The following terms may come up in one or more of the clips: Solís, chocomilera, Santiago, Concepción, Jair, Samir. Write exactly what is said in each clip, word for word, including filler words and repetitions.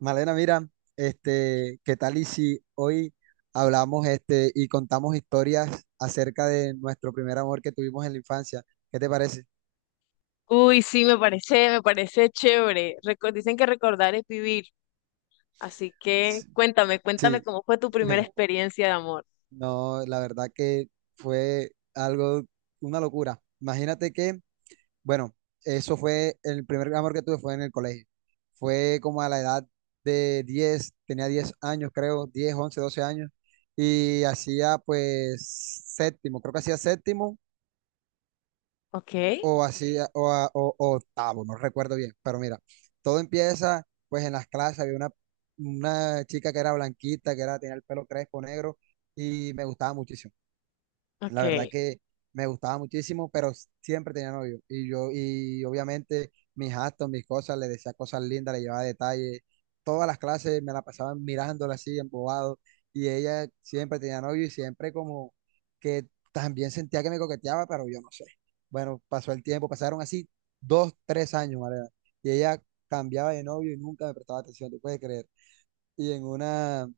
Malena, mira, este, ¿qué tal y si hoy hablamos este y contamos historias acerca de nuestro primer amor que tuvimos en la infancia? ¿Qué te parece? Uy, sí, me parece, me parece chévere. Reco- dicen que recordar es vivir, así que S- cuéntame, cuéntame Sí, cómo fue tu primera mira, experiencia de amor. no, la verdad que fue algo, una locura. Imagínate que, bueno, eso fue el primer amor que tuve fue en el colegio. Fue como a la edad de diez tenía diez años, creo, diez once doce años y hacía pues séptimo, creo que hacía séptimo Ok, o así, o, a- o- o octavo, no recuerdo bien, pero mira, todo empieza, pues en las clases había una, una chica que era blanquita, que era, tenía el pelo crespo negro y me gustaba muchísimo. La ok, verdad que me gustaba muchísimo, pero s- siempre tenía novio. Y yo, y obviamente mis actos, mis cosas, le decía cosas lindas, le llevaba detalles. Todas las clases me la pasaban mirándola así, embobado. Y ella siempre tenía novio y siempre como que también sentía que me coqueteaba, pero yo no sé. Bueno, pasó el tiempo, pasaron así dos, tres años, Mariana. Y ella cambiaba de novio y nunca me prestaba atención, ¿te puedes creer? Y en una,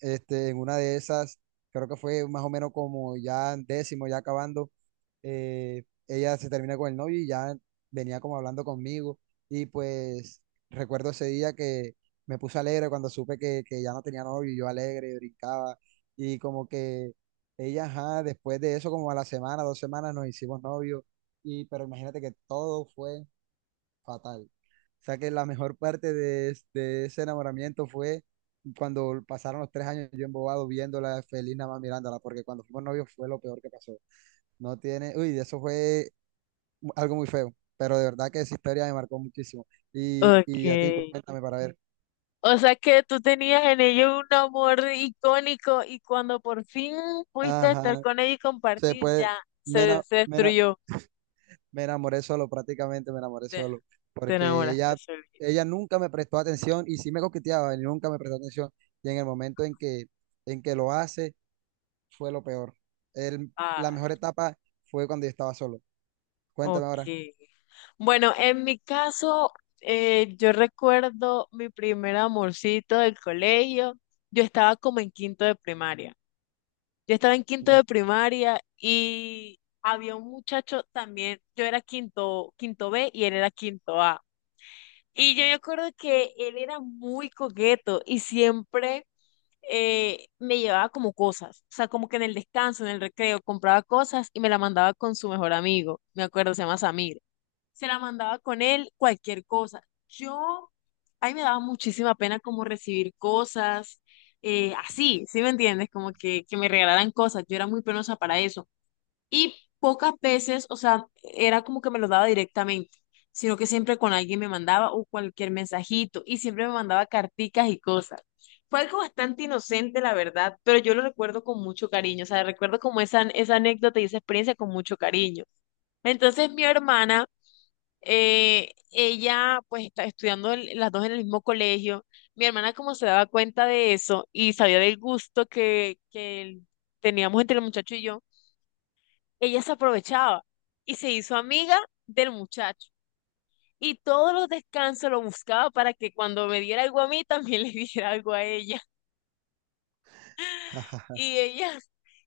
este, en una de esas, creo que fue más o menos como ya en décimo, ya acabando, eh, ella se termina con el novio y ya venía como hablando conmigo. Y pues recuerdo ese día que me puse alegre cuando supe que, que ya no tenía novio, y yo alegre, brincaba. Y como que ella, ajá, después de eso, como a la semana, dos semanas, nos hicimos novios. Y, pero imagínate que todo fue fatal. O sea que la mejor parte de, es- de ese enamoramiento fue cuando pasaron los tres años yo embobado viéndola feliz nada más mirándola, porque cuando fuimos novios fue lo peor que pasó. No tiene, uy, eso fue algo muy feo, pero de verdad que esa historia me marcó muchísimo. Y, y a ti, ok. cuéntame para ver. O sea que tú tenías en ello un amor icónico y cuando por fin pudiste estar Ajá, con ella y se compartir, ya puede, me, se, ena- se me, ena- destruyó. me enamoré solo, prácticamente me enamoré Te, solo, te porque enamoraste, ella, Solís. ella nunca me prestó atención y sí me coqueteaba y nunca me prestó atención. Y en el momento en que, en que lo hace fue lo peor. El- la mejor etapa fue cuando yo estaba solo. Cuéntame Ok. ahora. Bueno, en mi caso, eh, yo recuerdo mi primer amorcito del colegio. Yo estaba como en quinto de primaria. Yo estaba en quinto de Mm. primaria y había un muchacho también. Yo era quinto, quinto B y él era quinto A. Y yo me acuerdo que él era muy coqueto y siempre eh, me llevaba como cosas. O sea, como que en el descanso, en el recreo, compraba cosas y me la mandaba con su mejor amigo. Me acuerdo, se llama Samir, se la mandaba con él, cualquier cosa. Yo, ahí me daba muchísima pena como recibir cosas, eh, así, ¿sí me entiendes? Como que, que me regalaran cosas, yo era muy penosa para eso. Y pocas veces, o sea, era como que me lo daba directamente, sino que siempre con alguien me mandaba o cualquier mensajito y siempre me mandaba carticas y cosas. Fue algo bastante inocente, la verdad, pero yo lo recuerdo con mucho cariño, o sea, recuerdo como esa, esa anécdota y esa experiencia con mucho cariño. Entonces mi hermana eh, ella pues está estudiando el- las dos en el mismo colegio. Mi hermana como se daba cuenta de eso y sabía del gusto que, que el- teníamos entre el muchacho y yo, ella se aprovechaba y se hizo amiga del muchacho. Y todos los descansos lo buscaba para que cuando me diera algo a mí, también le diera algo a ella. Y ella,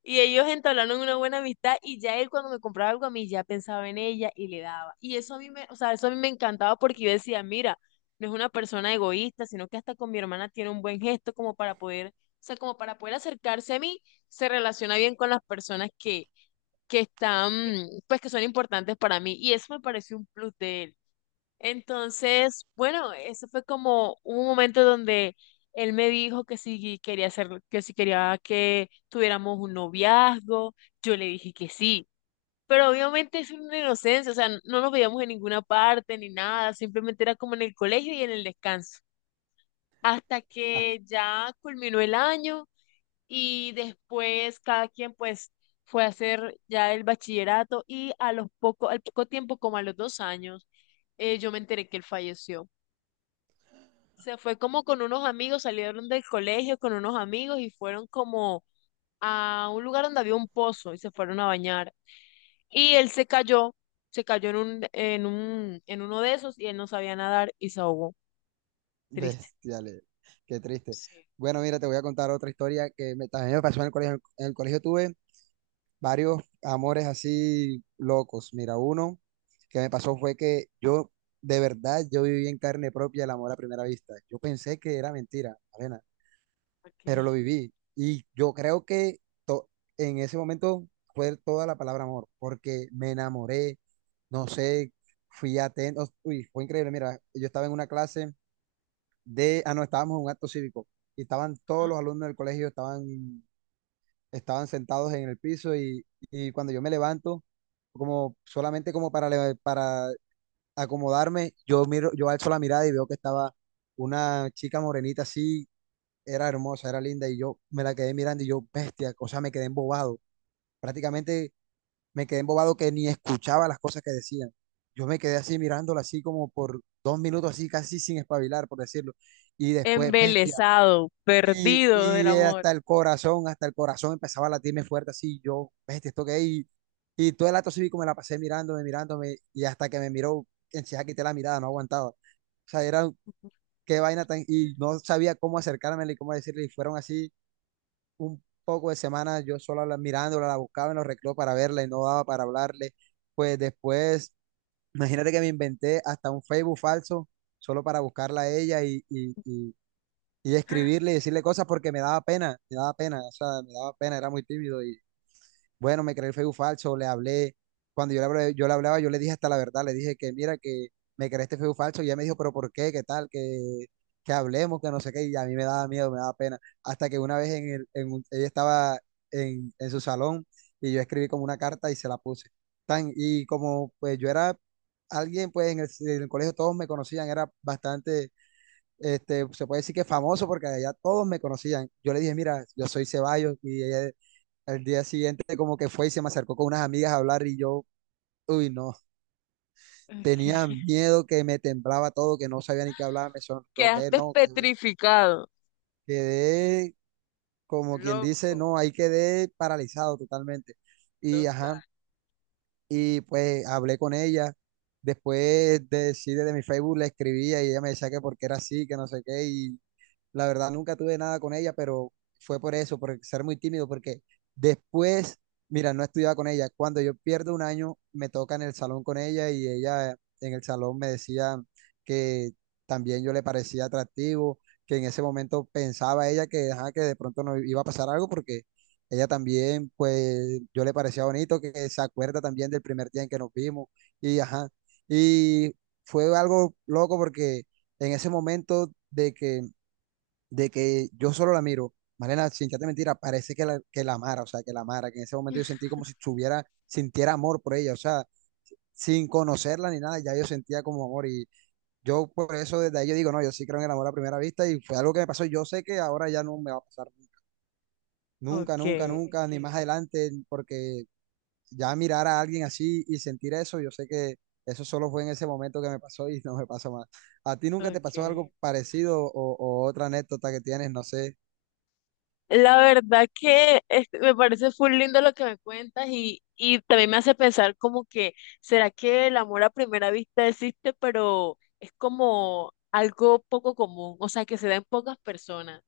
y ellos entablaron una buena amistad y ya él cuando me compraba algo a mí ya pensaba en ella y le daba. Y eso a mí me, o sea, eso a mí me encantaba porque yo decía, mira, no es una persona egoísta, sino que hasta con mi hermana tiene un buen gesto como para poder, o sea, como para poder acercarse a mí, se relaciona bien con las personas que, que están, pues que son importantes para mí. Y eso me pareció un plus de él. Entonces, bueno, eso fue como un momento donde él me dijo que si quería hacer, que si quería que tuviéramos un noviazgo, yo le dije que sí. Pero obviamente es una inocencia, o sea, no nos veíamos en ninguna parte ni nada, simplemente era como en el colegio y en el descanso. Hasta que ya culminó el año y después cada quien pues fue a hacer ya el bachillerato y a los poco, al poco tiempo, como a los dos años, eh, yo me enteré que él falleció. Se fue como con unos amigos, salieron del colegio con unos amigos y fueron como a un lugar donde había un pozo y se fueron a bañar. Y él se cayó, se cayó en un, en un, en uno de esos y él no sabía nadar y se ahogó. Triste. Bestiales, qué triste. Sí, Bueno, mira, te voy a contar otra historia que me- también me pasó en el colegio. En el colegio tuve varios amores así locos. Mira, uno que me pasó fue que yo, de verdad, yo viví en carne propia el amor a primera vista. Yo pensé que era mentira, Elena. Pero lo ok. viví. Y yo creo que to- en ese momento fue toda la palabra amor, porque me enamoré, no sé, fui atento, uy, fue increíble. Mira, yo estaba en una clase de, ah, no, estábamos en un acto cívico y estaban Ajá. todos los alumnos del colegio, estaban, estaban sentados en el piso y, y cuando yo me levanto, como solamente como para, le- para acomodarme, yo miro, yo alzo la mirada y veo que estaba una chica morenita así, era hermosa, era linda y yo me la quedé mirando y yo, bestia, o sea, me quedé embobado. Prácticamente me quedé embobado que ni escuchaba las cosas que decían. Yo me quedé así mirándola así como por dos minutos así casi sin espabilar, por decirlo. Y después, bestia. Embelesado, Y, perdido del y amor. hasta el corazón, hasta el corazón empezaba a latirme fuerte así. Yo, bestia, esto que es. Y, y todo el acto cívico me la pasé mirándome, mirándome. Y hasta que me miró, enseguida quité la mirada, no aguantaba. O sea, era qué vaina tan... Y no sabía cómo acercármela y cómo decirle. Y fueron así un poco de semanas yo solo la, mirándola, la buscaba en los recreos para verla y no daba para hablarle. Pues después, imagínate que me inventé hasta un Facebook falso solo para buscarla a ella y, y, y, y escribirle y decirle cosas porque me daba pena, me daba pena, o sea, me daba pena, era muy tímido y bueno, me creé el Facebook falso, le hablé. Cuando yo le hablaba, yo le hablaba, yo le dije hasta la verdad, le dije que mira, que me creé este Facebook falso. Y ella me dijo, pero ¿por qué? ¿Qué tal? Que, que hablemos, que no sé qué. Y a mí me daba miedo, me daba pena. Hasta que una vez en el, en un- ella estaba en, en su salón y yo escribí como una carta y se la puse. Tan, y como pues yo era alguien, pues en el, en el colegio todos me conocían, era bastante, este, se puede decir que famoso porque allá todos me conocían. Yo le dije, mira, yo soy Ceballos y ella al día siguiente como que fue y se me acercó con unas amigas a hablar y yo, uy, no, tenía Ok. miedo que me temblaba todo, que no sabía ni qué hablar, me sonrojé, Quedaste no, que me- petrificado. quedé como quien dice, Loco, no, ahí quedé paralizado totalmente. Y ajá, total. y pues hablé con ella, después de, sí, desde mi Facebook le escribía y ella me decía que porque era así, que no sé qué, y la verdad, nunca tuve nada con ella, pero fue por eso, por ser muy tímido, porque después, mira, no estudiaba con ella. Cuando yo pierdo un año, me toca en el salón con ella y ella en el salón me decía que también yo le parecía atractivo, que en ese momento pensaba ella que, ajá, que de pronto no iba a pasar algo porque ella también, pues yo le parecía bonito, que se acuerda también del primer día en que nos vimos y ajá. Y fue algo loco porque en ese momento de que de que yo solo la miro, Malena, sin echarte mentira, parece que la, que la amara, o sea, que la amara, que en ese momento yo sentí como si tuviera, sintiera amor por ella, o sea, sin conocerla ni nada, ya yo sentía como amor y yo por eso desde ahí yo digo, no, yo sí creo en el amor a primera vista y fue algo que me pasó, yo sé que ahora ya no me va a pasar nunca, Ok. nunca, nunca, ni más adelante, porque ya mirar a alguien así y sentir eso, yo sé que eso solo fue en ese momento que me pasó y no me pasó más. ¿A ti nunca te Ok. pasó algo parecido o, o otra anécdota que tienes? No sé. La verdad que este, me parece full lindo lo que me cuentas y, y también me hace pensar como que, ¿será que el amor a primera vista existe, pero es como algo poco común, o sea, que se da en pocas personas?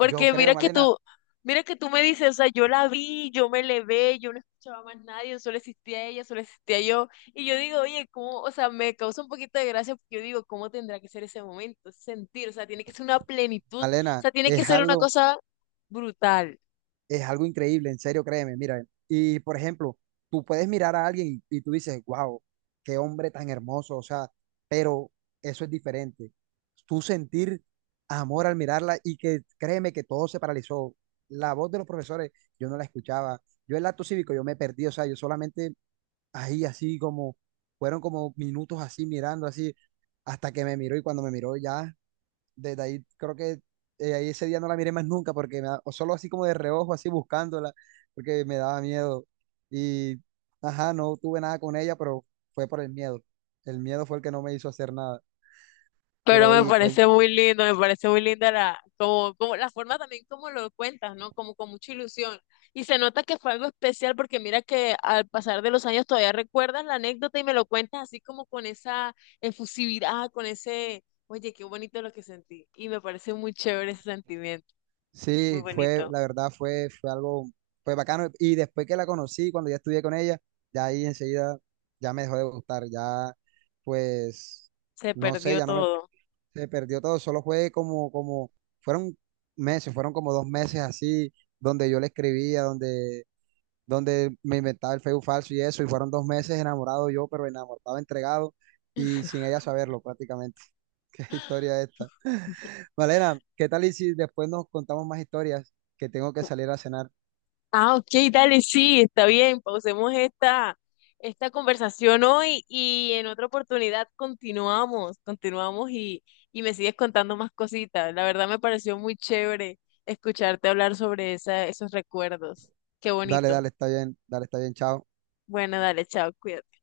Yo creo, mira que Malena, tú, mira que tú me dices, o sea, yo la vi, yo me levé, yo no escuchaba más nadie, solo existía ella, solo existía yo, y yo digo, oye, ¿cómo? O sea, me causa un poquito de gracia porque yo digo, ¿cómo tendrá que ser ese momento, ese sentir? O sea, tiene que ser una plenitud, o Malena, sea, tiene que es ser una algo, cosa brutal, es algo increíble, en serio, créeme, mira. Y por ejemplo, tú puedes mirar a alguien y, y tú dices, wow, qué hombre tan hermoso, o sea, pero eso es diferente. Tú sentir amor al mirarla y que créeme que todo se paralizó. La voz de los profesores, yo no la escuchaba. Yo el acto cívico, yo me perdí, o sea, yo solamente ahí así como, fueron como minutos así mirando así, hasta que me miró y cuando me miró ya desde ahí creo que eh, ahí ese día no la miré más nunca porque me da- o solo así como de reojo, así buscándola, porque me daba miedo. Y, ajá, no tuve nada con ella, pero fue por el miedo. El miedo fue el que no me hizo hacer nada. pero Pero me oye, fue- parece muy lindo, me parece muy linda la, como, como la forma también como lo cuentas, ¿no? Como con mucha ilusión. Y se nota que fue algo especial porque mira que al pasar de los años todavía recuerdas la anécdota y me lo cuentas así como con esa efusividad, con ese, oye, qué bonito lo que sentí. Y me parece muy chévere ese sentimiento, muy sí, fue, bonito. la verdad fue, fue algo, fue bacano. Y después que la conocí, cuando ya estudié con ella, ya ahí enseguida ya me dejó de gustar, ya pues, Se no sé, perdió ya no me, todo. se perdió todo, solo fue como, como, fueron meses, fueron como dos meses así, donde yo le escribía, donde, donde me inventaba el Facebook falso y eso, y fueron dos meses enamorado yo, pero enamorado, entregado, y sin ella saberlo prácticamente. Qué historia esta. Malena, ¿qué tal y si después nos contamos más historias? Que tengo que salir a cenar. Ah, ok, dale, sí, está bien. Pausemos esta, esta conversación hoy y en otra oportunidad continuamos, continuamos y, y me sigues contando más cositas. La verdad me pareció muy chévere escucharte hablar sobre esa, esos recuerdos. Qué Dale, bonito. dale, está bien, dale, está bien, chao. Bueno, dale, chao, cuídate.